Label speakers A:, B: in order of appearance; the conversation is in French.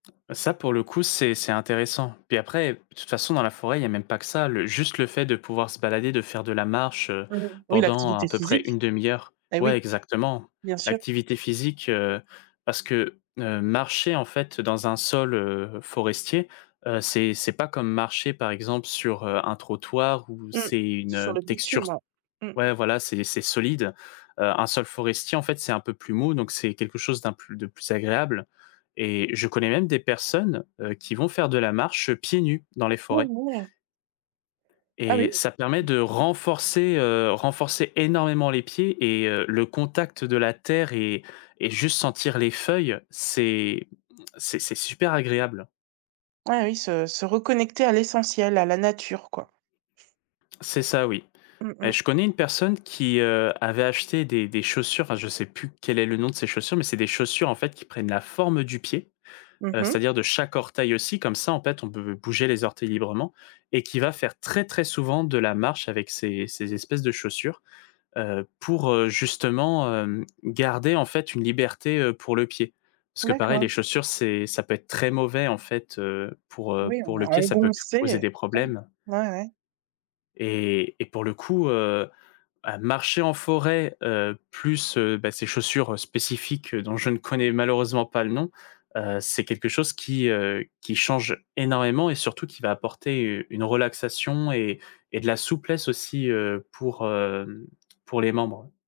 A: Ça pour le coup, c'est c'est intéressant. Puis après, de toute façon dans la forêt, il y a même pas que ça, le juste le fait de pouvoir se balader, de faire de la marche, heu,
B: Mmh mh. Oui,
A: pendant à
B: l'activité
A: peu près
B: physique.
A: une 1/2 heure
B: Ben
A: ouais,
B: oui,
A: exactement,
B: bien sûr.
A: l'activité physique, heu, parce que, heu, marcher en fait dans un sol, heu, forestier, heu, c'est c'est pas comme marcher par exemple, sur, heu, un trottoir où
B: Mmh.
A: c'est une,
B: Sur
A: heu,
B: le
A: texture
B: bitume,
A: s
B: ouais. Mmh.
A: ouais, voilà, c'est c'est solide. Heu, un sol forestier, en fait, c'est un peu plus mou, donc c'est quelque chose d'un plus de plus agréable et je connais même des personnes, heu, qui vont faire de la marche pieds nus dans les forêts
B: [unintelligible] Ah
A: et
B: oui.
A: ça permet de renforcer, heu, renforcer énormément les pieds et heu, le contact de la terre et et juste sentir les feuilles, c'est c'est c'est super agréable.
B: Ah oui, se se reconnecter à l'essentiel, à la nature, quoi.
A: C'est ça, oui.
B: Mmh
A: Beh,
B: mh.
A: je connais une personne qui, heu, avait acheté des des chaussures enfin, je sais plus quel est le nom de ses chaussures, mais c'est des chaussures, en fait, qui prennent la forme du pied,
B: Mmh
A: heu,
B: mh.
A: c'est-à-dire de chaque orteil aussi, comme ça, en fait. On peut bouger les orteils librement, et qui va faire très très souvent de la marche avec ces ces espèces de chaussures. Heu, pour justement, hem, garder, en fait, une liberté, heu, pour le pied. Parce que pareil,
B: D'accord.
A: les chaussures, c'est ça peut être très mauvais, en fait, heu, pour, heu,
B: Oui, on
A: pour
B: est
A: le pied, ça peut causer
B: engoncé.
A: des
B: [unintelligible]
A: problèmes
B: Ouais, ouais.
A: et et pour le coup, heu, bah, marcher en forêt, heu, plus, heu, bah ces chaussures spécifiques dont je ne connais malheureusement pas le nom, heu, c'est quelque chose qui, heu, qui change énormément et surtout qui va apporter une relaxation et et de la souplesse aussi, heu, pour, hem, pour les membres.